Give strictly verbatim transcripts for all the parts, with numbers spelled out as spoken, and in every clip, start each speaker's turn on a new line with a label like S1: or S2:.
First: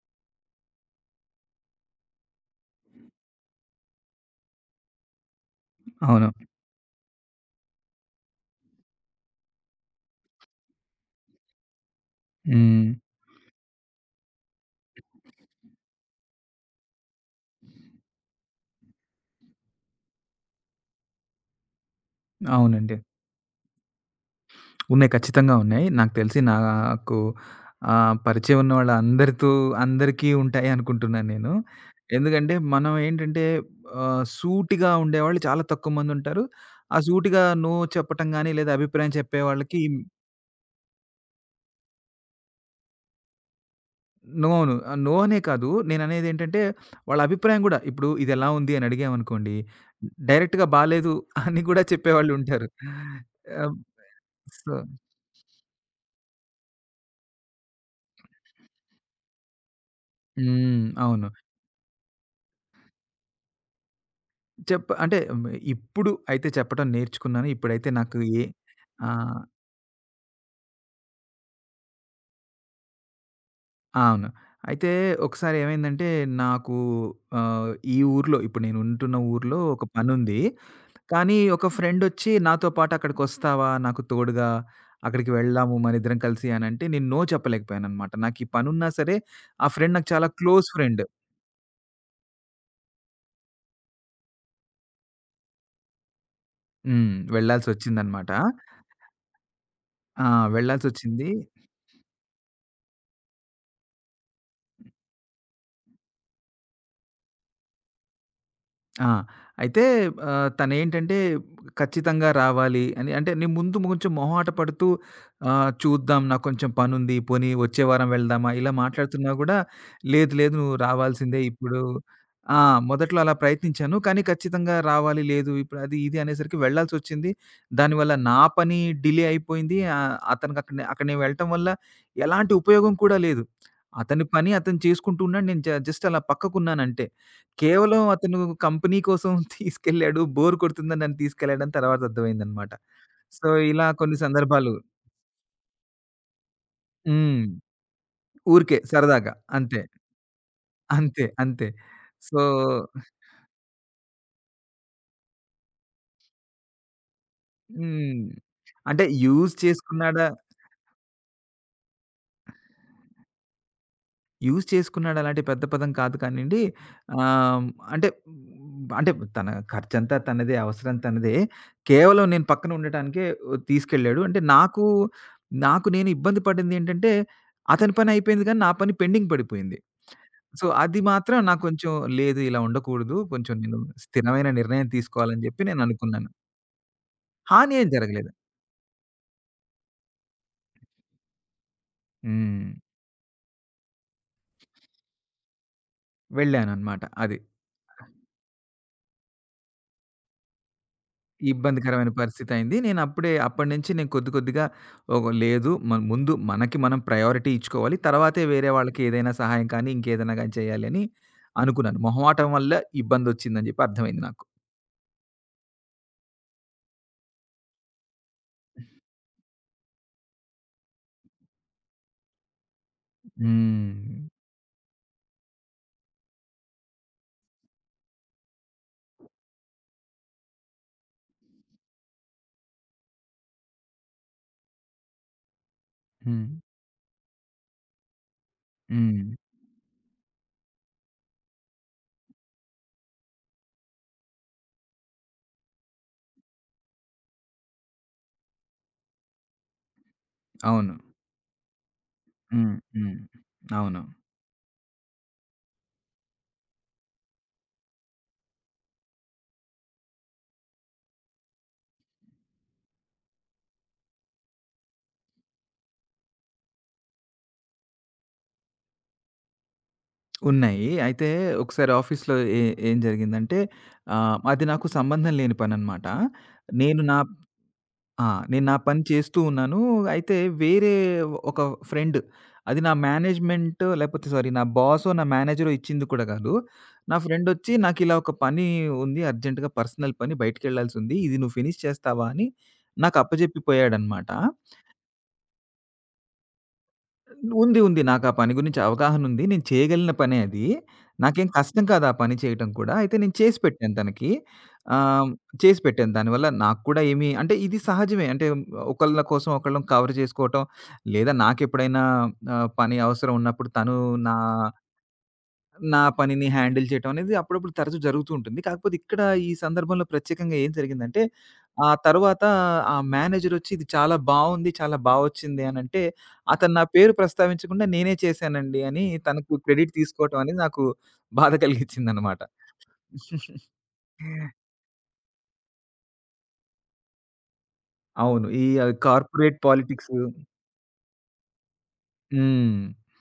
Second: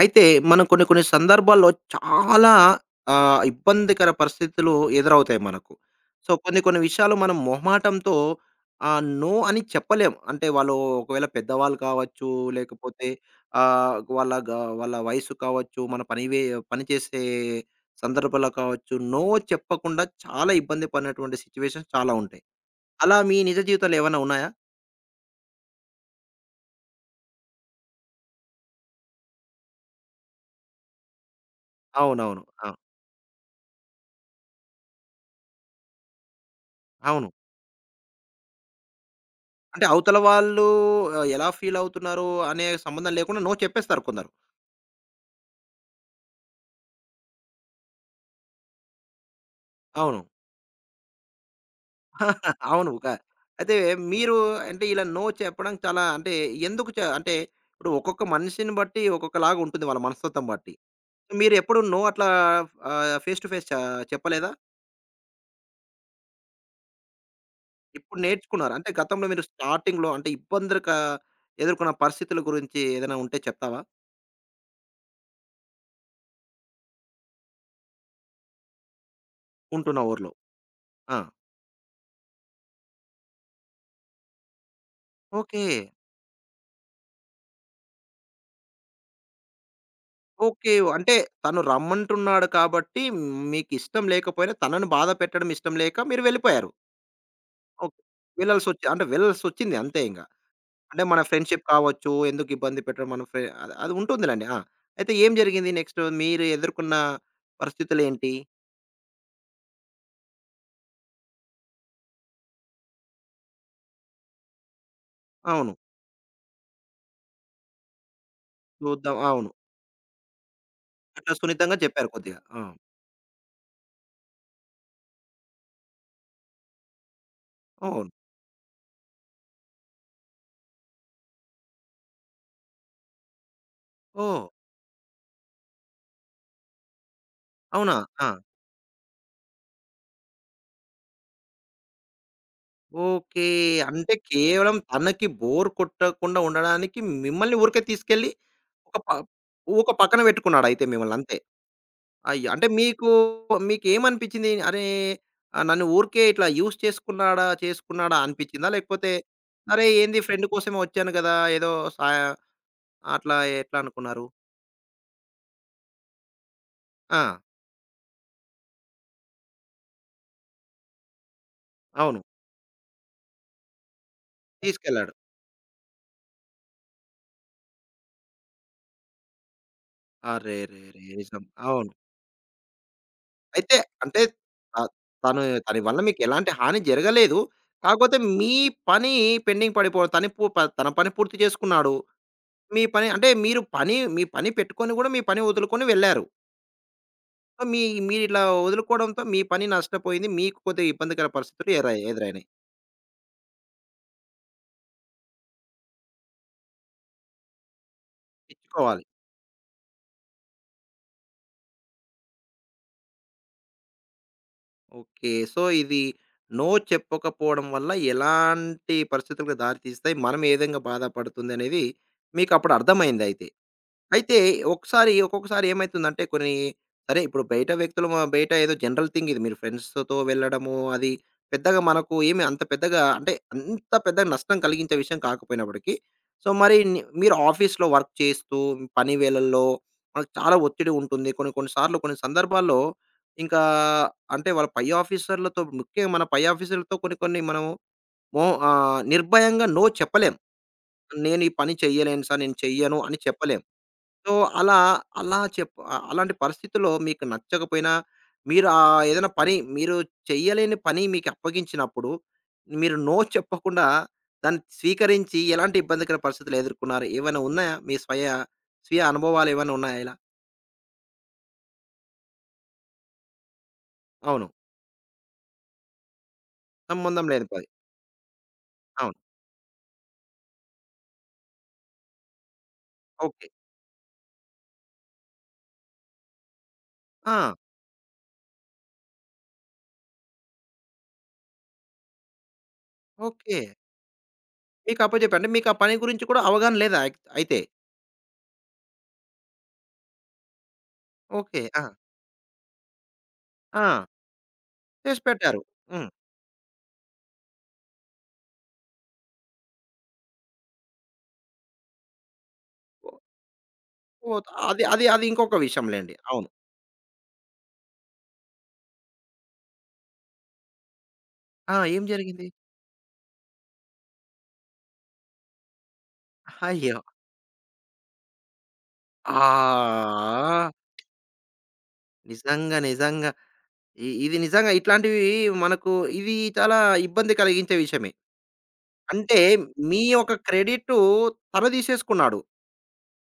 S1: అయితే మనం కొన్ని కొన్ని సందర్భాల్లో చాలా ఆహ్, ఇబ్బందికర పరిస్థితులు ఎదురవుతాయి మనకు. సో,
S2: అవును.
S1: కొన్ని కొన్ని విషయాలు మనం మొహమాటంతో ఆహ్, నో అని చెప్పలేం. అంటే వాళ్ళు ఒకవేళ పెద్దవాళ్ళు కావచ్చు,
S2: హ్మ్.
S1: లేకపోతే ఆహ్, వాళ్ళ గ వాళ్ళ వయసు కావచ్చు, మన పని వే పని చేసే సందర్భాల్లో కావచ్చు, నో చెప్పకుండా చాలా ఇబ్బంది పడినటువంటి సిట్యుయేషన్స్ చాలా ఉంటాయి.
S2: అవునండి.
S1: అలా మీ నిజ జీవితంలో ఏమైనా ఉన్నాయా?
S2: ఉన్నాయి. ఖచ్చితంగా ఉన్నాయి. నాకు తెలిసి నాకు ఆహ్, పరిచయం ఉన్న వాళ్ళందరితో అందరికీ ఉంటాయి అనుకుంటున్నాను నేను.
S1: అవునవును.
S2: ఎందుకంటే
S1: ఆ!
S2: మనం ఏంటంటే ఆహ్, సూటిగా ఉండేవాళ్ళు చాలా తక్కువ మందుంటారు. ఆ
S1: అవును.
S2: సూటిగా నో చెప్పటం గాని, లేదా అభిప్రాయం చెప్పేవాళ్ళకి
S1: అంటే అవతల వాళ్ళు ఆహ్, ఎలా ఫీల్ అవుతున్నారు అనే సంబంధం లేకుండా నో చెప్పేస్తారు కొందరు.
S2: నోను ఆహ్, నో అనే కాదు. నేననేదేంటంటే వాళ్ళ అభిప్రాయం గూడా ఇప్పుడు ఇదెలా ఉంది అని అడిగామనుకోండి,
S1: అవును.
S2: డైరెక్ట్‌గా బాలేదు అని గూడా చెప్పేవాళ్ళుంటారు.
S1: అవును. క
S2: ఆహ్,
S1: అయితే మీరు
S2: సో
S1: అంటే ఇలా నో చెప్పడం చాలా అంటే ఎందుకు చ అంటే ఇప్పుడు ఒక్కొక్క మనిషిని బట్టి ఒక్కొక్కలాగా ఉంటుంది వాళ్ళ మనస్తత్వం బట్టి.
S2: హ్మ్. అవును.
S1: మీరు ఎప్పుడు నో అట్లా ఆహ్, ఫేస్ టు ఫేస్ చ చెప్పలేదా?
S2: చెప్ప అంటే హ్మ్, ఇప్పుడు అయితే చెప్పటం నేర్చుకున్నాను. ఇప్పుడైతే
S1: ఇప్పుడు
S2: నాకు ఏ
S1: నేర్చుకున్నారు. అంటే గతంలో
S2: ఆహ్,
S1: మీరు స్టార్టింగ్‌లో అంటే ఇబ్బందులు క ఎదుర్కొన్న పరిస్థితుల గురించి ఏదైనా ఉంటే చెప్తావా?
S2: అవును. అయితే ఒకసారి ఏమైందంటే నాకు ఆహ్, ఈ ఊర్లో ఇప్పుడు నేను ఉంటున్న ఊర్లో ఒక
S1: ఉంటున్న ఊర్లో.
S2: పనుంది.
S1: ఆ!
S2: కానీ ఒక ఫ్రెండొచ్చి నాతో పాటు అక్కడికొస్తావా? నాకు తోడుగా అక్కడికి
S1: ఓకే.
S2: వెళ్దాము మనిద్దరం కలిసి అనంటే నేను నో చెప్పలేకపోయాననమాట. నాకు ఈ పనున్నా సరే ఆ ఫ్రెండ్ నాకు చాలా క్లోజ్
S1: ఓకే.
S2: ఫ్రెండ్.
S1: అంటే తను రమ్మంటున్నాడు కాబట్టి మీకిష్టం లేకపోయినా తనను బాధ పెట్టడం ఇష్టం లేక మీరు వెళ్ళిపోయారు.
S2: హ్మ్.
S1: ఓకే.
S2: వెళ్ళాల్సొచ్చిందనమాట.
S1: వెళ్ళాల్సొచ్చి అంటే వెళ్ళాల్సొచ్చింది అంతే ఇంగ.
S2: ఆ!
S1: అంటే మన
S2: వెళ్ళాల్సొచ్చింది.
S1: ఫ్రెండ్‌షిప్ కావచ్చు, ఎందుకు ఇబ్బంది పెట్టడం మన ఫ్రె అది అది ఉంటుందిలెండి. ఆ! అయితే ఏం జరిగింది నెక్స్ట్? మీరు ఎదుర్కొన్న పరిస్థితులేంటి?
S2: ఆ! అయితే ఆహ్, తనేంటంటే ఖచ్చితంగా రావాలి అని అంటే నేను ముందు కొంచెం మొహమాట పడుతూ ఆహ్,
S1: అవును.
S2: చూద్దాం నాకు కొంచెం పనుంది పోనీ వచ్చే వారం వెళ్దామా ఇలా
S1: చూద్దాం.
S2: మాట్లాడుతున్నా
S1: అవును.
S2: గూడా లేదు లేదు నువ్వు
S1: అట్లా
S2: రావాల్సిందే
S1: సున్నితంగా
S2: ఇప్పుడు
S1: చెప్పారు కొద్దిగా.
S2: ఆ!
S1: ఆ!
S2: మొదట్లో అలా ప్రయత్నించాను. కానీ ఖచ్చితంగా రావాలి లేదు ఇప్పుడు అది ఇది అనేసరికి వెళ్ళాల్సొచ్చింది.
S1: అవును.
S2: దానివల్ల నా పని డిలే అయిపోయింది. ఆహ్, అతనికి అక్కడనే అక్కడ నేను వెళ్ళటం వల్ల ఎలాంటి ఉపయోగం కూడా లేదు. అతని
S1: ఓహ్!
S2: పని అతను చేసుకుంటూ ఉన్నాడు. నేను జ జస్ట్ అలా పక్కకున్నానంతే.
S1: అవునా?
S2: కేవలం
S1: ఆ!
S2: అతను కంపెనీ కోసం తీసుకెళ్ళాడు. బోర్ కొడుతుందని నన్ను తీసుకెళ్ళాడని తర్వాత అర్థమైందనమాట.
S1: ఓకే.
S2: సో, ఇలా
S1: అంటే
S2: కొన్ని సందర్భాలు
S1: కేవలం తనకి బోర్ కొట్టకుండా ఉండడానికి
S2: హ్మ్.
S1: మిమ్మల్ని ఊరికే తీసుకెళ్ళి
S2: ఊరికే
S1: ఒక ప
S2: సరదాగా అంతే.
S1: ఒక పక్కన పెట్టుకున్నాడయితే
S2: అంతే.
S1: మిమ్మల్నంతే.
S2: అంతే. సో
S1: అయ్య! అంటే మీకు మీకేమనిపించింది? అరే! ఆహ్, నన్ను ఊరికే ఇట్లా యూజ్ చేసుకున్నాడా, చేసుకున్నాడా
S2: హ్మ్.
S1: అనిపించిందా?
S2: అంటే
S1: లేకపోతే
S2: యూజ్
S1: అరే! ఏంది
S2: చేసుకున్నాడా
S1: ఫ్రెండ్ కోసమే వచ్చాను గదా! ఏదో సాయ అట్లా ఎట్లా అనుకున్నారు?
S2: యూజ్ చేసుకున్నాడు అలాంటి పెద్ద పదం కాదు కానియండి.
S1: ఆ!
S2: ఆహ్, అంటే అంటే తన ఖర్చంతా తనదే, అవసరం తనదే.
S1: అవును.
S2: కేవలం నేను పక్కన ఉండటానికే తీసుకెళ్ళాడు. అంటే నాకు,
S1: తీసుకెళ్ళాడు.
S2: నాకు నేను ఇబ్బంది పడిందేంటంటే, అతని పని అయిపోయింది కానీ నా పని పెండింగ్ పడిపోయింది. సో, అది
S1: అరెరెరే!
S2: మాత్రం
S1: నిజం.
S2: నాకు
S1: అవును.
S2: కొంచెం లేదు ఇలా ఉండకూడదు. కొంచెం
S1: అయితే
S2: నేను
S1: అంటే
S2: స్థిరమైన నిర్ణయం
S1: ఆహ్, తను
S2: తీసుకోవాలని చెప్పి
S1: తన
S2: నేను
S1: వల్ల
S2: అనుకున్నాను.
S1: మీకెలాంటి హాని జరగలేదు.
S2: హాని ఏం
S1: కాకపోతే
S2: జరగలేదు.
S1: మీ పని పెండింగ్ పడిపో తని పు తన పని పూర్తి చేసుకున్నాడు.
S2: హ్మ్.
S1: మీ పని అంటే మీరు పని మీ పని పెట్టుకొని గూడా మీ పని వదులుకొని వెళ్లారు.
S2: వెళ్ళాననమాట. అది.
S1: మీ మీరిట్లా వదులుకోవడంతో మీ పని నష్టపోయింది. మీకు కొద్దిగా ఇబ్బందికర పరిస్థితులు ఎరై
S2: ఇబ్బందికరమైన
S1: ఎదురైనాయి.
S2: పరిస్థితయింది. నేనప్పుడే అప్పటి నుంచి నేను కొద్ది కొద్దిగా ఒక లేదు మ ముందు మనకి మనం ప్రయారిటీ ఇచ్చుకోవాలి. తర్వాతే వేరే వాళ్ళకి
S1: ఇచ్చుకోవాలి.
S2: ఏదైనా సహాయం కానీ, ఇంకేదైనా గాని చేయాలి అని అనుకున్నాను. మొహమాటం వల్ల ఇబ్బందొచ్చిందని చెప్పి అర్థమైంది నాకు.
S1: ఓకే. సో, ఇది నో చెప్పకపోవడం వల్ల ఎలాంటి పరిస్థితులకు దారి తీస్తాయి, మనం ఏ విధంగా బాధపడుతుందనేది మీకప్పుడు అర్థమైందయితే.
S2: హ్మ్.
S1: అయితే ఒకసారి ఒక్కొక్కసారి ఏమైతుందంటే కొన్ని సరే ఇప్పుడు బయట వ్యక్తులు మ బయట ఏదో జనరల్ థింగ్ ఇది. మీరు ఫ్రెండ్స్‌తో వెళ్ళడము అది పెద్దగా మనకు ఏమి అంత పెద్దగా అంటే అంత పెద్ద నష్టం కలిగించే విషయం కాకపోయినప్పటికీ, సో,
S2: హ్మ్.
S1: మరి ని మీరు ఆఫీస్‌లో వర్క్ చేస్తూ మీ పని
S2: హ్మ్.
S1: వేళల్లో మనకు చాలా ఒత్తిడి ఉంటుంది. కొన్ని కొన్ని సార్లు కొన్ని సందర్భాల్లో ఇంకా అంటే వాళ్ళ పై ఆఫీసర్‌లతో ముఖ్యంగా మన పై ఆఫీసర్‌లతో కొన్ని కొన్ని మనము మొ ఆహ్, నిర్భయంగా నో చెప్పలేం.
S2: అవును.
S1: నేను ఈ పని చెయ్యలేను సార్. నేను
S2: హ్మ్.
S1: చెయ్యను
S2: హ్మ్.
S1: అని చెప్పలేం.
S2: అవును.
S1: సో, అలా, అలా చెప్ ఆహ్, అలాంటి పరిస్థితుల్లో మీకు నచ్చకపోయినా, మీరు ఆహ్, ఏదైనా పని మీరు చెయ్యలేని పని మీకు అప్పగించినప్పుడు, మీరు నో చెప్పకుండా దాన్ని స్వీకరించి ఎలాంటి ఇబ్బందికర పరిస్థితులు ఎదుర్కొన్నారు? ఏవైనా ఉన్నాయా? మీ స్వయ స్వీయ అనుభవాలు ఏవైనా ఉన్నాయా ఇలా?
S2: ఉన్నాయి. అయితే ఒకసారి ఆఫీస్‌లో ఏ ఏం జరిగిందంటే ఆహ్,
S1: అవును.
S2: అది నాకు సంబంధం లేని పననమాట. నేను నా
S1: సంబంధం లేని పని.
S2: ఆ! నేను నా పని
S1: అవును.
S2: చేస్తూ ఉన్నాను. అయితే వేరే ఒక ఫ్రెండ్ అది నా
S1: ఓకే.
S2: మేనేజ్మెంట్ లేకపోతే సారీ నా బాసో, నా మేనేజరో ఇచ్చింది కూడా కాదు. నా
S1: ఆ!
S2: ఫ్రెండొచ్చి నాకిలా ఒక పని ఉంది అర్జెంట్‌గా పర్సనల్ పని బయటికెళ్ళాల్సుంది. ఇది నువ్వు ఫినిష్ చేస్తావా అని నాకు
S1: ఓకే.
S2: అప్పజెప్పిపోయాడనమాట.
S1: మీకు అప్పజెప్పి అంటే మీకు ఆ పని గురించి కూడా అవగాహన లేదా అయి అయితే?
S2: ఉంది. ఉంది. నాకా పని గురించి అవగాహనుంది. నేను చేయగలిగిన పనే అది. నాకేం
S1: ఓకే. ఆ!
S2: కష్టం కాదు ఆ పని చేయటం కూడా. అయితే నేను చేసి
S1: ఆ!
S2: పెట్టాను తనకి.
S1: చేసి
S2: ఆహ్,
S1: పెట్టారు.
S2: చేసి
S1: హ్మ్.
S2: పెట్టాను. దానివల్ల నాకు కూడా ఏమి అంటే ఇది సహజమే. అంటే ఒకళ్ళ కోసం ఒకళ్ళం కవర్ చేసుకోవటం, లేదా నాకెప్పుడైనా ఆహ్, పని
S1: ఓ
S2: అవసరం ఉన్నప్పుడు తను నా
S1: ఓహ్! అది అది అది ఇంకొక
S2: నా
S1: విషయంలెండి.
S2: పనిని
S1: అవును.
S2: హ్యాండిల్ చేయటం అనేది అప్పుడప్పుడు తరచూ జరుగుతూ ఉంటుంది. కాకపోతే ఇక్కడ ఈ సందర్భంలో ప్రత్యేకంగా ఏం జరిగిందంటే,
S1: ఆ!
S2: ఆ
S1: ఏం
S2: తరువాత
S1: జరిగింది?
S2: ఆ మేనేజరొచ్చి ఇది చాలా బావుంది, చాలా బావొచ్చింది అనంటే, అతను నా
S1: అయ్యో!
S2: పేరు ప్రస్తావించకుండా నేనే చేశానండి అని
S1: ఆ!
S2: తనకు క్రెడిట్ తీసుకోవటం అనేది
S1: ఆ!
S2: నాకు బాధ కలిగించిందనమాట.
S1: నిజంగా, నిజంగా. ఇ ఇది నిజంగా ఇట్లాంటివి మనకు ఇవి చాలా ఇబ్బంది కలిగించే విషయమే.
S2: అవును. ఈ
S1: అంటే
S2: కార్పొరేట్
S1: మీ
S2: పాలిటిక్సు
S1: యొక్క క్రెడిటు తను తీసేసుకున్నాడు.
S2: హ్మ్.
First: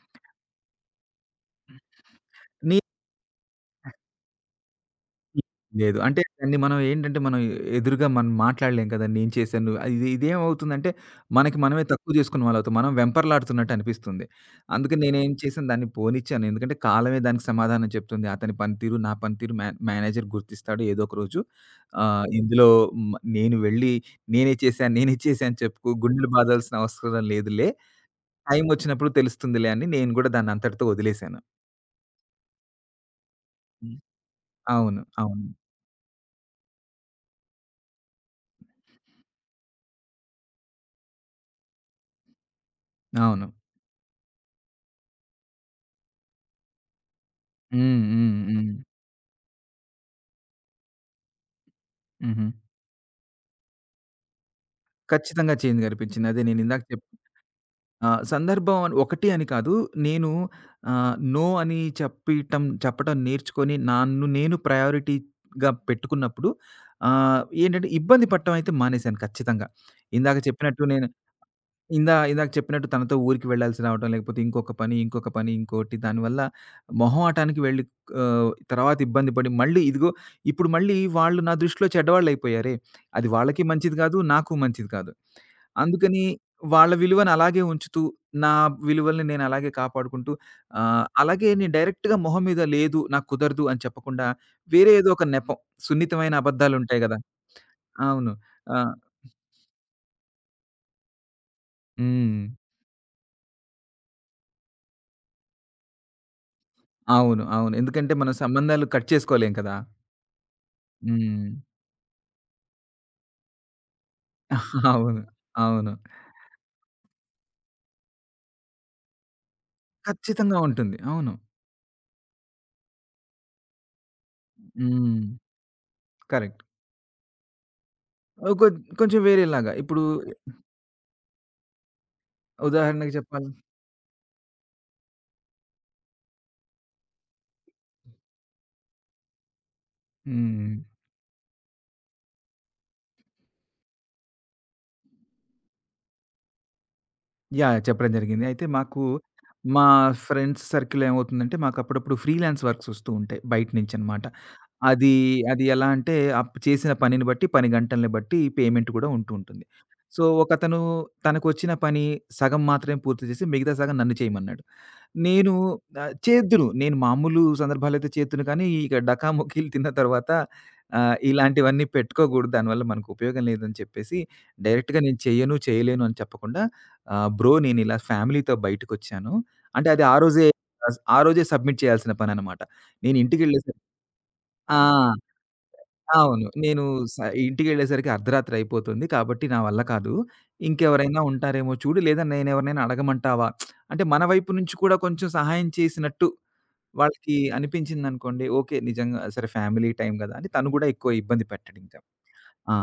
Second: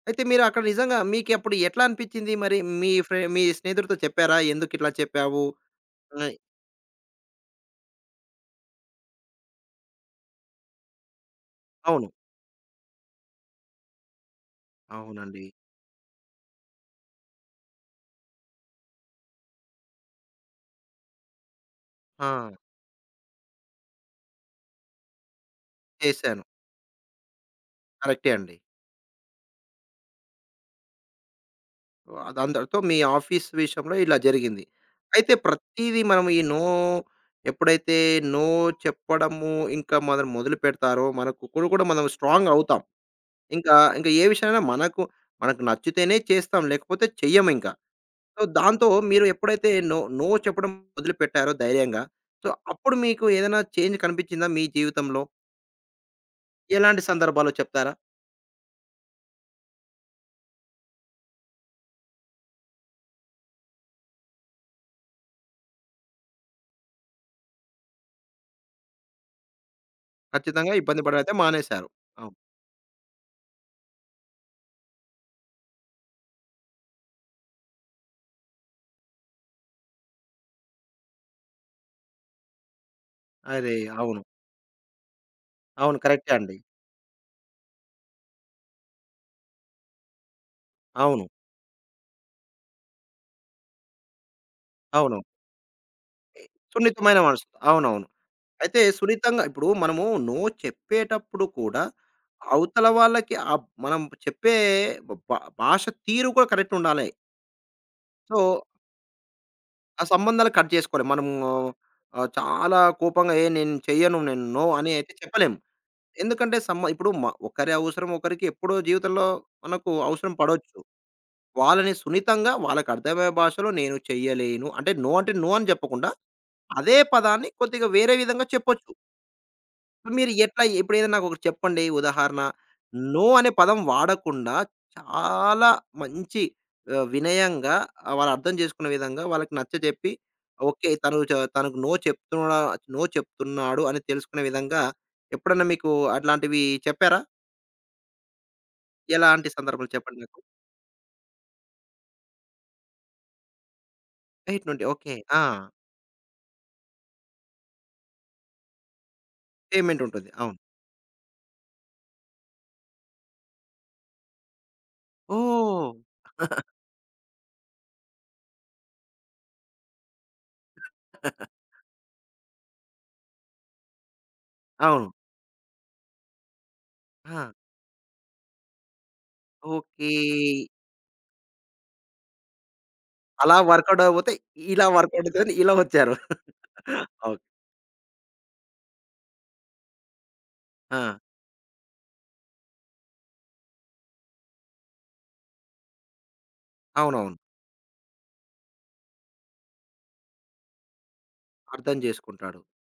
S1: అయితే మీరు అక్కడ నిజంగా మీకప్పుడు ఎట్లా అనిపించింది మరి? మీ ఫ్రె మీ స్నేహితుడితో చెప్పారా? ఎందుకిట్లా చెప్పావు?
S2: లేదు. అంటే
S1: అని
S2: దాన్ని మనం ఏంటంటే మనం ఎదురుగా మనం మాట్లాడలేం కదా! నేను చేశాను. అది ఇది ఇదేమవుతుందంటే మనకి మనమే
S1: అవును.
S2: తక్కువ చేసుకున్న వాళ్ళవుతాం. మనం వెంపర్లాడుతున్నట్టు అనిపిస్తుంది. అందుకని నేనేం
S1: అవునండి.
S2: చేశాను దాన్ని పోనిచ్చాను. ఎందుకంటే కాలమే దానికి సమాధానం చెప్తుంది. అతని పనితీరు, నా పనితీరు మ్యా మేనేజర్ గుర్తిస్తాడు ఏదో ఒక రోజు. ఆహ్,
S1: ఆ!
S2: ఇందులో మ నేను వెళ్ళి నేనే చేశాను, నేనే చేశాను అని చెప్పుకు గుండెలు
S1: చేశాను.
S2: బాధాల్సిన అవసరం లేదులే.
S1: కరెక్టే అండి.
S2: టైం వచ్చినప్పుడు తెలుస్తుందిలే అని నేను గూడా దాన్నంతటితో వదిలేశాను.
S1: ఓహ్! అదందరితో మీ ఆఫీస్ విషయంలో
S2: హ్మ్.
S1: ఇలా జరిగింది.
S2: అవును.
S1: అయితే
S2: అవును.
S1: ప్రతీదీ మనం ఈ నో ఎప్పుడైతే నో చెప్పడము ఇంకా మనం మొదలుపెడతారో మనకు కూడా కూడా మనం స్ట్రాంగ్ అవుతాం.
S2: అవును.
S1: ఇంకా, ఇంకా ఏ విషయమైనా మనకు, మనకు నచ్చితేనే చేస్తాం. లేకపోతే చెయ్యమింక.
S2: హ్మ్. హ్మ్.
S1: సో,
S2: హ్మ్.
S1: దాంతో మీరు ఎప్పుడైతే నో, నో చెప్పడం మొదలుపెట్టారో ధైర్యంగా,
S2: హుహు.
S1: సో, అప్పుడు మీకు ఏదైనా చేంజ్ కనిపించిందా మీ జీవితంలో?
S2: ఖచ్చితంగా చేంజ్ కనిపించింది. అదే నేనిందాక
S1: ఎలాంటి
S2: చెప్
S1: సందర్భాలో చెప్తారా?
S2: ఆహ్, సందర్భం అని ఒకటి అని కాదు. నేను ఆహ్, నో అని చెప్పిటం చెప్పటం నేర్చుకొని నన్ను నేను ప్రయారిటీగా పెట్టుకున్నప్పుడు ఆహ్, ఏంటంటే ఇబ్బంది పడటం అయితే మానేశాను ఖచ్చితంగా. ఇందాక
S1: ఖచ్చితంగా
S2: చెప్పినట్టు
S1: ఇబ్బంది
S2: నేను
S1: పడడమైతే మానేశారు.
S2: ఇందా
S1: అవును.
S2: ఇందాక చెప్పినట్టు తనతో ఊరికి వెళ్ళాల్సి రావటం, లేకపోతే ఇంకొక పని, ఇంకొక పని, ఇంకోటి దానివల్ల మొహమాటానికి వెళ్ళి ఆహ్, తర్వాత ఇబ్బంది పడి మళ్ళీ ఇదిగో ఇప్పుడు మళ్ళీ వాళ్ళు నా దృష్టిలో చెడ్డవాళ్ళయిపోయారే. అది వాళ్ళకి
S1: అరే!
S2: మంచిది గాదు,
S1: అవును.
S2: నాకు మంచిది కాదు.
S1: అవును.
S2: అందుకని
S1: కరెక్టే అండి.
S2: వాళ్ళ విలువను అలాగే ఉంచుతూ, నా విలువల్ని నేను అలాగే కాపాడుకుంటూ ఆహ్,
S1: అవును.
S2: అలాగే నేను డైరెక్ట్‌గా మొహం మీద లేదు, నాకు కుదరదు అని చెప్పకుండా వేరే ఏదో
S1: అవును.
S2: ఒక నెపం, సున్నితమైన అబద్దాలుంటాయి
S1: సున్నితమైన
S2: గదా!
S1: మనసు. అవునవును.
S2: అవును. ఆ!
S1: అయితే సున్నితంగా ఇప్పుడు మనము నో చెప్పేటప్పుడు కూడా
S2: హ్మ్.
S1: అవతల వాళ్ళకి ఆహ్, మనం చెప్పే బ భా భాష తీరు కూడా కరెక్ట్ ఉండాలి.
S2: అవును. అవును. ఎందుకంటే మనం
S1: సో,
S2: సంబంధాలు కట్ చేసుకోలేం కదా!
S1: ఆ సంబంధాలు కట్ చేసుకోలేం. మనము
S2: హ్మ్.
S1: ఆహ్, చాలా కోపంగా "ఏ నేను చెయ్యను. నేను నో" అని అయితే
S2: అవును.
S1: చెప్పలేము.
S2: అవును.
S1: ఎందుకంటే సమ్మ ఇప్పుడు మ ఒకరి అవసరం ఒకరికి ఎప్పుడో జీవితంలో మనకు అవసరం
S2: ఖచ్చితంగా
S1: పడొచ్చు.
S2: ఉంటుంది. అవును.
S1: వాళ్ళని సున్నితంగా వాళ్ళకి అర్థమయ్యే భాషలో నేను చెయ్యలేను. అంటే నో
S2: హ్మ్.
S1: అంటే నో అని చెప్పకుండా
S2: కరెక్ట్.
S1: అదే పదాన్ని కొద్దిగా వేరే విధంగా
S2: కొ
S1: చెప్పొచ్చు.
S2: కొంచెం వేరేలాగా ఇప్పుడు
S1: మీరు ఎట్లా ఇప్పుడేదైనా నాకొకటి చెప్పండి ఉదాహరణ.
S2: ఉదాహరణకి
S1: నో అనే
S2: చెప్పాలి
S1: పదం వాడకుండా చాలా మంచి ఆహ్, వినయంగా ఆహ్, వాళ్ళు అర్థం చేసుకునే విధంగా వాళ్ళకి నచ్చజెప్పి
S2: హ్మ్.
S1: ఓకే. తను చ తనకు నో చెప్తున్నా నో చెప్తున్నాడు అని తెలుసుకునే విధంగా ఎప్పుడన్నా మీకు అట్లాంటివి చెప్పారా?
S2: యాహ్! చెప్పడం జరిగింది. అయితే మాకు
S1: ఎలాంటి
S2: మా
S1: సందర్భాలు చెప్పండి నాకు?
S2: ఫ్రెండ్స్ సర్కిల్‌లో ఏమవుతుందంటే, మాకు అప్పుడప్పుడు ఫ్రీలాన్స్ వర్క్స్ ఒస్తూ ఉంటాయి బయట నుంచనమాట.
S1: ఎయిట్ నుండి ఓకే.
S2: అది,
S1: ఆ!
S2: అది ఎలా అంటే అప్ చేసిన పనిని బట్టి, పని గంటల్ని బట్టి పేమెంట్ కూడా ఉంటూ ఉంటుంది.
S1: పేమెంట్
S2: సో,
S1: ఉంటుంది. అవును.
S2: ఒకతను తనకొచ్చిన పని సగం మాత్రమే పూర్తి చేసి, మిగతా సగం నన్ను చేయమన్నాడు. నేను
S1: ఓహ్!
S2: ఆహ్, చేదును. నేను మామూలు సందర్భాలయితే చేదును కానీ, ఇక డకా ముక్కీలు తిన్న తర్వాత ఆహ్, ఇలాంటివన్నీ పెట్టుకోకూడదు. దానివల్ల మనకు ఉపయోగం లేదని చెప్పేసి, డైరెక్ట్‌గా
S1: అవును.
S2: నేను చెయ్యను, చేయలేను అని చెప్పకుండా ఆహ్,
S1: ఆ!
S2: బ్రో నేనిలా ఫ్యామిలీతో బయటకొచ్చాను. అంటే అది
S1: ఓకే.
S2: ఆ రోజే అస్ ఆ రోజే సబ్మిట్ చేయాల్సిన పననమాట. నేను
S1: అలా
S2: ఇంటికెళ్ళేసరికి
S1: వర్కౌట్ అవ్వకపోతే
S2: ఆ!
S1: ఇలా వర్కౌట్ అవుతదని ఇలా వచ్చారు.
S2: అవును. నేను స
S1: ఓకే.
S2: ఇంటికెళ్ళేసరికి అర్ధరాత్రి అయిపోతుంది. కాబట్టి నా వల్ల కాదు.
S1: ఆ!
S2: ఇంకెవరైనా ఉంటారేమో చూడు, లేదా నేనెవరినైనా అడగమంటావా? అంటే మన వైపు నుంచి కూడా కొంచెం సహాయం చేసినట్టు వాళ్ళకి
S1: అవునవును.
S2: అనిపించిందనుకోండి, ఓకే. నిజంగా సరే ఫ్యామిలీ టైమ్ గదా! అని తను గూడా ఎక్కువ ఇబ్బంది
S1: అర్థం
S2: పెట్టడింకా.
S1: జేసుకుంటాడు.
S2: ఆ!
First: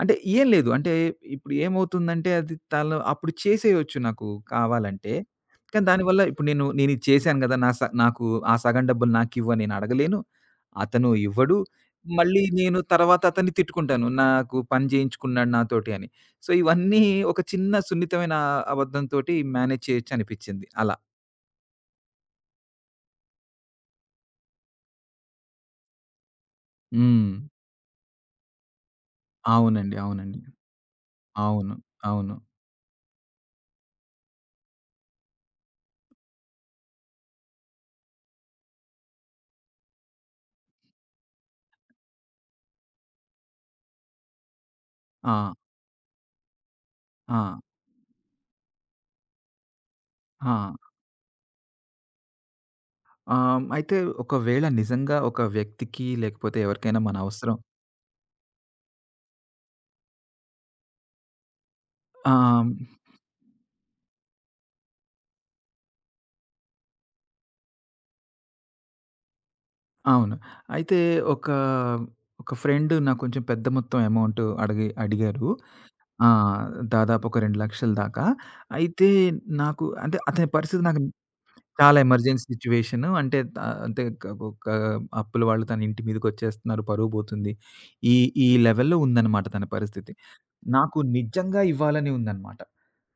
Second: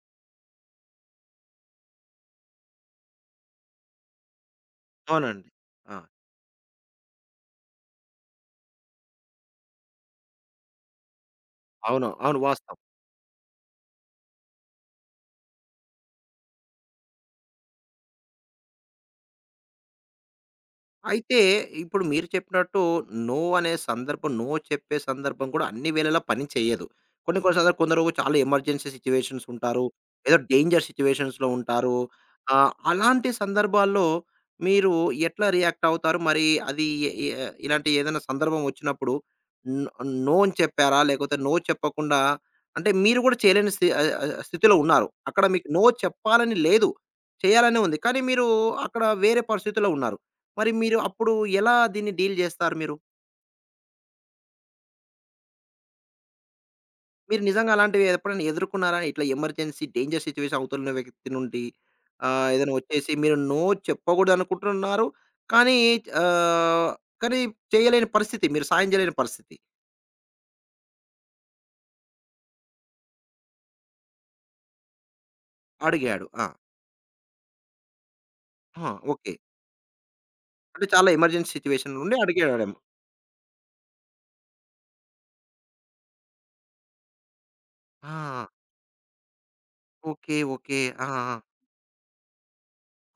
S2: అంటే ఏం లేదు. అంటే ఇప్పుడు ఏమవుతుందంటే అది తను అప్పుడు చేసేయొచ్చు నాకు కావాలంటే.
S1: అవునండి.
S2: కానీ
S1: ఆ!
S2: దానివల్ల ఇప్పుడు నేను నేనిది చేశాను గదా! నా స నాకు ఆ సగం డబ్బులు నాకివ్వు అని నేనడగలేను. అతను ఇవ్వడు.
S1: అవును. అవును.
S2: మళ్ళీ
S1: వాస్తవం.
S2: నేను తర్వాత అతన్ని తిట్టుకుంటాను. నాకు పని చేయించుకున్నాడు నాతోటి అని. సో, ఇవన్నీ ఒక చిన్న సున్నితమైన అబద్ధం తోటి మేనేజ్ చేయొచ్చనిపిచ్చింది అలా.
S1: అయితే ఇప్పుడు మీరు చెప్పినట్టు నో అనే సందర్భం, నో చెప్పే సందర్భం కూడా అన్ని వేళలా పని చేయదు.
S2: హ్మ్.
S1: కొన్ని కొన్ని సార్లు కొందరు చాలా ఎమర్జెన్సీ సిట్యుయేషన్స్ ఉంటారు.
S2: అవునండి.
S1: ఏదో
S2: అవునండి.
S1: డేంజర్ సిట్యుయేషన్స్‌లో
S2: అవును.
S1: ఉంటారు.
S2: అవును.
S1: ఆహ్, అలాంటి సందర్భాల్లో మీరు ఎట్లా రియాక్ట్ అవుతారు? మరి అది ఎ ఎ ఇలాంటి ఏదైనా సందర్భం వచ్చినప్పుడు న్ నో అని చెప్పారా? లేకపోతే నో చెప్పకుండా అంటే మీరు కూడా చేయలేని స్థి ఆహ్, ఆహ్, స్థితిలో ఉన్నారు. అక్కడ
S2: ఆ!
S1: మీకు నో చెప్పాలని లేదు.
S2: ఆ!
S1: చేయాలనే ఉంది. కానీ మీరు అక్కడ వేరే పరిస్థితిలో ఉన్నారు. మరి
S2: ఆ!
S1: మీరు అప్పుడు ఎలా దీన్ని డీల్ జేస్తారు మీరు?
S2: ఆహ్, అయితే ఒకవేళ నిజంగా ఒక వ్యక్తికి లేకపోతే ఎవరికైనా మన
S1: మీరు
S2: అవసరం
S1: నిజంగా అలాంటివి ఎప్పుడైనా ఎదుర్కున్నారా? ఇట్లా ఎమర్జెన్సీ డేంజర్ సిట్యుయేషన్ అవతలున్న వ్యక్తి నుండి
S2: ఆ!
S1: ఆహ్, ఏదైనా వచ్చేసి మీరు నో చెప్పకూడదనుకుంటున్నారు. కానీ ఆహ్, కానీ చేయలేని పరిస్థితి. మీరు సాయం చేయలేని పరిస్థితి.
S2: అవును. అయితే ఒక, ఒక ఫ్రెండ్ నాకు కొంచెం పెద్ద మొత్తం అమౌంట్ అడిగి అడిగారు.
S1: అడిగాడు.
S2: ఆ!
S1: ఆ!
S2: దాదాపు ఒక రెండు లక్షల దాకా.
S1: ఆ!
S2: అయితే
S1: ఓకే.
S2: నాకు అంటే అతని పరిస్థితి
S1: అంటే
S2: నాకు
S1: చాలా ఎమర్జెన్సీ సిట్యుయేషన్
S2: చాలా
S1: నుండి
S2: ఎమర్జెన్సీ
S1: అడిగాడేమో.
S2: సిట్యుయేషను. అంటే ఆహ్, అంటే క ఒక అప్పుల వాళ్ళు తన ఇంటి మీదకొచ్చేస్తున్నారు, పరువు పోతుంది.
S1: ఆ!
S2: ఈ ఈ లెవెల్‌లో ఉందన్నమాట తన పరిస్థితి.
S1: ఓకే. ఓకే.
S2: నాకు
S1: ఆ! ఆ!
S2: నిజంగా ఇవ్వాలని ఉందన్నమాట.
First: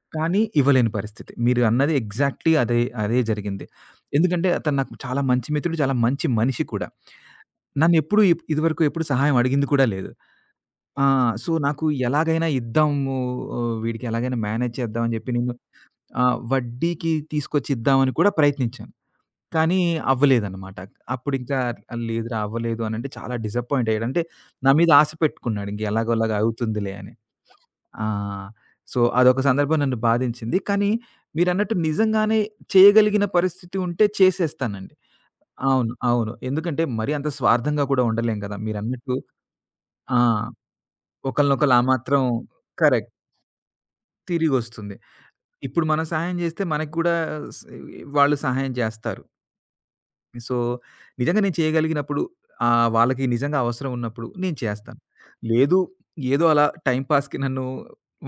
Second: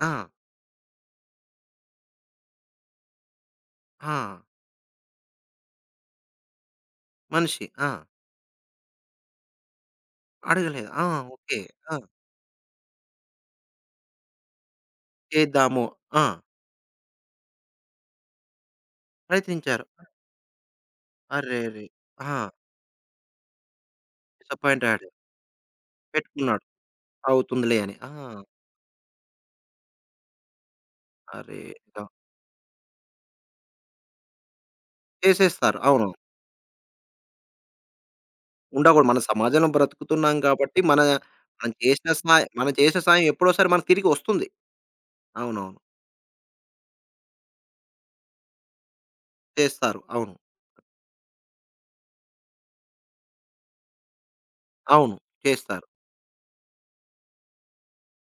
S1: ఆ!
S2: కానీ ఇవ్వలేని పరిస్థితి. మీరు అన్నది ఎగ్జాక్ట్‌లీ అదే, అదే జరిగింది.
S1: ఆ!
S2: ఎందుకంటే అతను నాకు చాలా మంచి మిత్రుడు, చాలా మంచి మనిషి కూడా.
S1: మనిషి. ఆ!
S2: నన్నెప్పుడు ఇప్ ఇదివరకు ఎప్పుడు సహాయం అడిగింది కూడా లేదు.
S1: అడగలేదు. ఆ!
S2: ఆ! So,
S1: okay.
S2: నాకు
S1: ఆ!
S2: ఎలాగైనా ఇద్దాము ఆహ్, వీడికి ఎలాగైనా మేనేజ్ చేద్దాం అని చెప్పి నేను
S1: చేద్దాము. ఆ!
S2: ఆహ్, వడ్డీకి తీసుకొచ్చి ఇద్దామని కూడా ప్రయత్నించాను. కానీ
S1: ప్రయత్నించారు.
S2: అవ్వలేదనమాట. అప్పుడింకా
S1: అరెరే! ఆ!
S2: లేదురా అవ్వలేదు అనంటే చాలా డిసప్పాయింట్ అయ్యాడు. అంటే నా
S1: డిసప్పాయింట్
S2: మీద
S1: అయ్యాడు.
S2: ఆశ పెట్టుకున్నాడు. ఇంక ఎలాగోలాగా
S1: పెట్టుకున్నాడు.
S2: అవుతుందిలే అని.
S1: అవుతుందిలే అని.
S2: ఆ!
S1: ఆ!
S2: సో, అదొక సందర్భం నన్ను బాధించింది. కానీ
S1: అరే!
S2: మీరన్నట్టు
S1: ఆ!
S2: నిజంగానే చేయగలిగిన పరిస్థితి ఉంటే చేసేస్తానండి.
S1: చేసేస్తారు.
S2: అవును.
S1: అవును.
S2: అవును. ఎందుకంటే మరీ అంత స్వార్థంగా కూడా ఉండలేం కదా!
S1: ఉండకూడదు.
S2: మీరన్నట్టు
S1: మన సమాజంలో
S2: ఆ!
S1: బ్రతుకుతున్నాం కాబట్టి మన మనం
S2: ఒకళ్ళనొకళ్ళు ఆ
S1: చేసిన
S2: మాత్రం
S1: సాయం మనం చేసిన
S2: కరెక్ట్.
S1: సాయం ఎప్పుడోసారి మనకు తిరిగి వస్తుంది.
S2: తిరిగొస్తుంది.
S1: అవునవును.
S2: ఇప్పుడు మనం సహాయం జేస్తే మనకు గూడా స్ వాళ్ళు సహాయం జేస్తారు.
S1: చేస్తారు. అవును.
S2: సో, నిజంగా నేను చేయగలిగినప్పుడు ఆహ్, వాళ్ళకి నిజంగా అవసరం ఉన్నప్పుడు నేను చేస్తాను.
S1: అవును.
S2: లేదు
S1: చేస్తారు.
S2: ఏదో అలా టైమ్ పాస్‌కి నన్ను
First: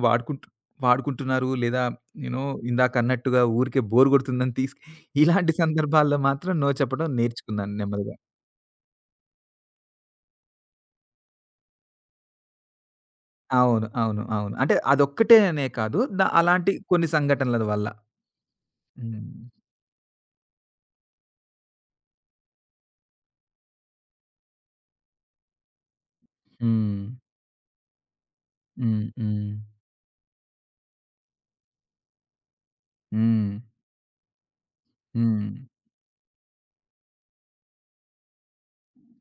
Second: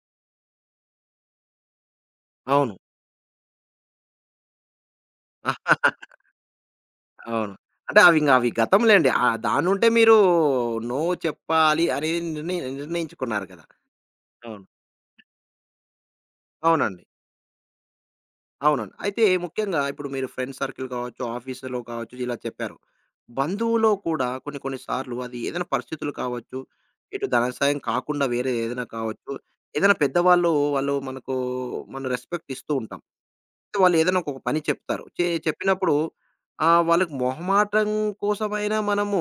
S2: వాడుకుంటు వాడుకుంటున్నారు లేదా యూ నో
S1: అవును.
S2: ఇందాక అన్నట్టుగా ఊరికే బోర్ కొడుతుందని తీస్ ఇలాంటి సందర్భాల్లో మాత్రం నో చెప్పడం
S1: అవును.
S2: నేర్చుకున్నాను
S1: అంటే
S2: నెమ్మదిగా.
S1: అవి ఇంగ అవి గతం లెండి. ఆ దాన్నుంటే మీరు నో చెప్పాలి అనేది నిర్ణయి నిర్ణయించుకున్నారు కదా!
S2: అవును. అవును. అవును.
S1: అవును.
S2: అంటే అదొక్కటే అనే కాదు. ద అలాంటి
S1: అవునండి.
S2: కొన్ని సంఘటనల వల్ల.
S1: అవునండి. అయితే
S2: హ్మ్.
S1: ముఖ్యంగా ఇప్పుడు మీరు ఫ్రెండ్స్ సర్కిల్ కావచ్చు, ఆఫీస్‌లో కావచ్చు ఇలా చెప్పారు. బంధువులో కూడా కొన్ని కొన్ని సార్లు అది ఏదైనా పరిస్థితులు కావచ్చు,
S2: హ్మ్.
S1: ఇటు ధన సాయం కాకుండా వేరే ఏదైనా
S2: హ్మ్.
S1: కావచ్చు,
S2: హ్మ్.
S1: ఏదైనా పెద్దవాళ్ళు వాళ్ళు మనకు మన రెస్పెక్ట్ ఇస్తూ ఉంటాం.
S2: హ్మ్.
S1: వాళ్ళేదైనా ఒక పని చెప్తారు. చె
S2: హ్మ్.
S1: చెప్పినప్పుడు ఆహ్, వాళ్ళకి మొహమాటం కోసమైనా మనము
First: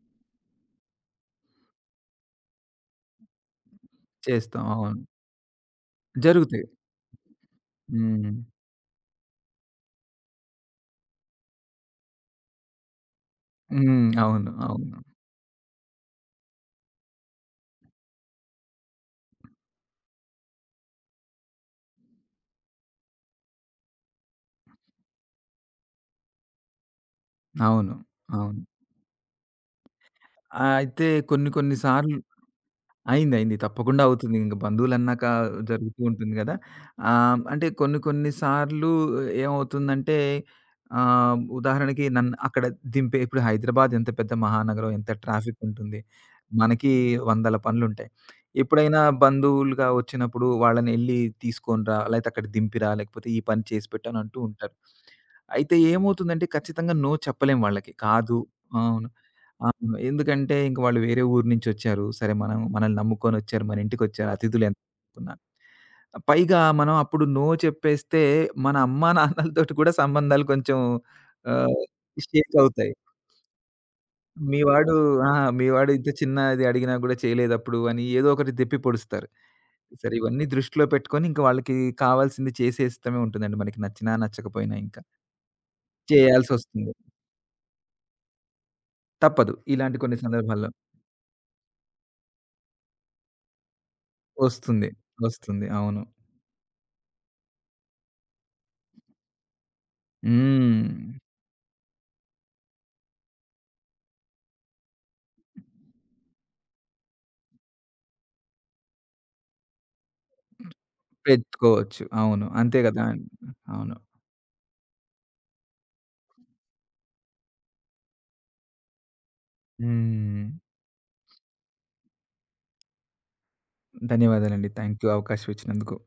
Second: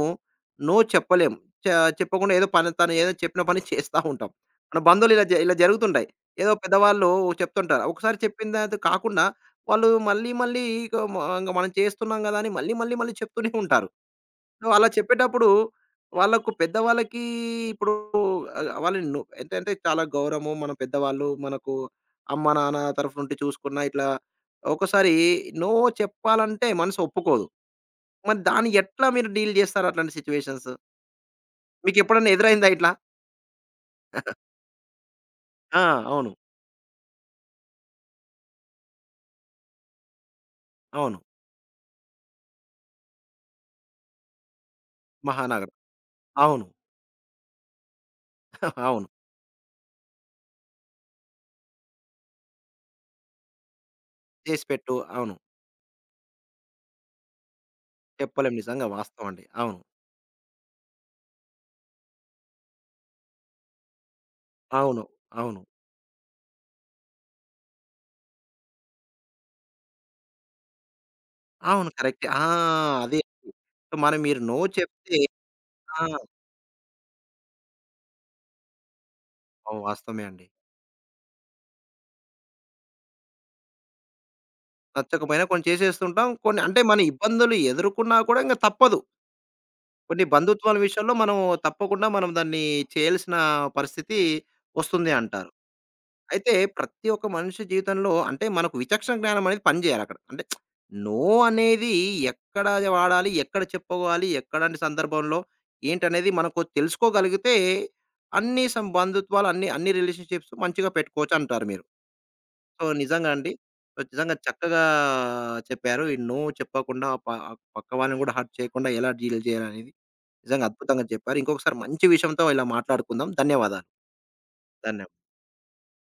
S1: నో చెప్పలేం. చ చెప్పకుండా ఏదో పని తను ఏదో చెప్పిన పని చేస్తా ఉంటాం.
S2: చేస్తాం.
S1: మన
S2: అవును.
S1: బంధువులు ఇలా జ ఇలా జరుగుతుంటాయి. ఏదో
S2: జరుగుతాయి.
S1: పెద్దవాళ్ళు చెప్తుంటారు. ఒకసారి
S2: హ్మ్.
S1: చెప్పిన అది కాకుండా వాళ్ళు మళ్ళీ మళ్ళీ ఇక మ ఇంక మనం చేస్తున్నాం గదా! అని మళ్ళీ మళ్ళీ మళ్ళీ చెప్తూనే ఉంటారు.
S2: హ్మ్. అవును.
S1: సో, అలా
S2: అవును.
S1: చెప్పేటప్పుడు వాళ్ళకు పెద్దవాళ్ళకి ఇప్పుడు ఆహ్, వాళ్ళని ను ఎంత అంటే చాలా గౌరవము. మన పెద్దవాళ్ళు మనకు అమ్మ, నాన్న తరఫు నుండి చూసుకున్నా ఇట్లా ఒక్కోసారి నో చెప్పాలంటే మనసు ఒప్పుకోదు.
S2: అవును.
S1: మరి
S2: అవును.
S1: దాన్ని ఎట్లా మీరు డీల్ జేస్తారు అట్లాంటి సిట్యుయేషన్స్?
S2: ఆహ్, అయితే కొన్ని కొన్ని సార్లు
S1: మీకెప్పుడన్నా ఎదురైందా ఇట్లా?
S2: అయిందయింది. తప్పకుండా అవుతుంది. ఇంక బంధువులన్నాక
S1: ఆ!
S2: జరుగుతూ
S1: అవును.
S2: ఉంటుంది గదా! ఆహ్, అంటే కొన్ని కొన్ని సార్లు ఏమవుతుందంటే
S1: అవును.
S2: ఆహ్, ఉదాహరణకి నన్ను అక్కడ దింపే ఇప్పుడు హైదరాబాద్ ఎంత పెద్ద మహానగరం, ఎంత
S1: మహానగరం.
S2: ట్రాఫికుంటుంది.
S1: అవును.
S2: మనకి వందల పనులుంటాయి. ఎప్పుడైనా
S1: అవును.
S2: బంధువులుగా వచ్చినప్పుడు వాళ్ళని ఎళ్లి తీసుకొని రా, లేతే అక్కడ దింపిరా, లేకపోతే ఈ పని చేసి పెట్టు అనంటూ
S1: చేసి
S2: ఉంటారు.
S1: పెట్టు. అవును.
S2: అయితే ఏమవుతుందంటే ఖచ్చితంగా నో చెప్పలేం వాళ్ళకి. కాదు
S1: చెప్పలేం నిజంగా
S2: అవును.
S1: వాస్తవం అండి. అవును.
S2: అవును. ఎందుకంటే ఇంక వాళ్ళు వేరే ఊరు నుంచొచ్చారు. సరే మనం మనల్ని నమ్ముకొనొచ్చారు. మన ఇంటికొచ్చారు అతిథులు ఎంత
S1: అవును.
S2: అనుకున్నా.
S1: అవును.
S2: పైగా మనం అప్పుడు నో చెప్పేస్తే మన అమ్మా నాన్నలతోటి కూడా సంబంధాలు కొంచెం ఆహ్,
S1: అవును. కరెక్టే. ఆ!
S2: షేక్ అవుతాయి.
S1: అది. మరి మీరు నో
S2: మీ వాడు
S1: చెప్తే
S2: ఆ! మీ వాడు
S1: ఆ!
S2: ఇంత చిన్నది అడిగినా కూడా చేయలేదప్పుడు అని ఏదో ఒకటి దెప్పి పొడుస్తారు.
S1: అవును,
S2: సరే
S1: వాస్తవమే
S2: ఇవన్నీ
S1: అండి.
S2: దృష్టిలో పెట్టుకొని ఇంక వాళ్ళకి కావాల్సింది చేసేస్తమే ఉంటుందండి. మనకి నచ్చినా నచ్చకపోయినా ఇంకా.
S1: నచ్చకపోయినా కొన్ని చేసేస్తుంటాం. కొన్ని అంటే
S2: చేయాల్సొస్తుంది.
S1: మన ఇబ్బందులు ఎదుర్కొన్నా కూడా ఇంక తప్పదు.
S2: తప్పదు. ఇలాంటి కొన్ని
S1: కొన్ని
S2: సందర్భాల్లో.
S1: బంధుత్వాల విషయంలో మనం తప్పకుండా మనం దాన్ని చేయాల్సిన పరిస్థితి
S2: వస్తుంది.
S1: వస్తుంది అంటారు.
S2: వస్తుంది. అవును.
S1: అయితే ప్రతి ఒక్క మనిషి జీవితంలో అంటే మనకు విచక్షణ జ్ఞానం అనేది పనిచేయాలక్కడ. అంటే
S2: హ్మ్.
S1: నో అనేది ఎక్కడ వాడాలి? ఎక్కడ చెప్పుకోవాలి? ఎక్కడంటి సందర్భంలో? ఏంటనేది మనకు తెలుసుకోగలిగితే అన్ని సం బంధుత్వాలు అన్ని, అన్ని రిలేషన్‌షిప్స్ మంచిగా పెట్టుకోవచ్చు అంటారు మీరు.
S2: పెంచుకోవచ్చు. అవును. అంతే
S1: సో,
S2: కదా!
S1: నిజంగా అండి.
S2: అవును.
S1: సో, నిజంగా చక్కగా చెప్పారు. ఈ నో చెప్పకుండా ఆ ప ఆ పక్క వాళ్ళని కూడా హర్ట్ చేయకుండా ఎలా డీల్ చేయాలనేది.
S2: హ్మ్.
S1: నిజంగా అద్భుతంగా చెప్పారు. ఇంకొకసారి మంచి విషయంతో ఇలా మాట్లాడుకుందాం. ధన్యవాదాలు.
S2: ధన్యవాదాలండి. థాంక్ యూ
S1: ధన్యవాదాలు.
S2: అవకాశం ఇచ్చినందుకు.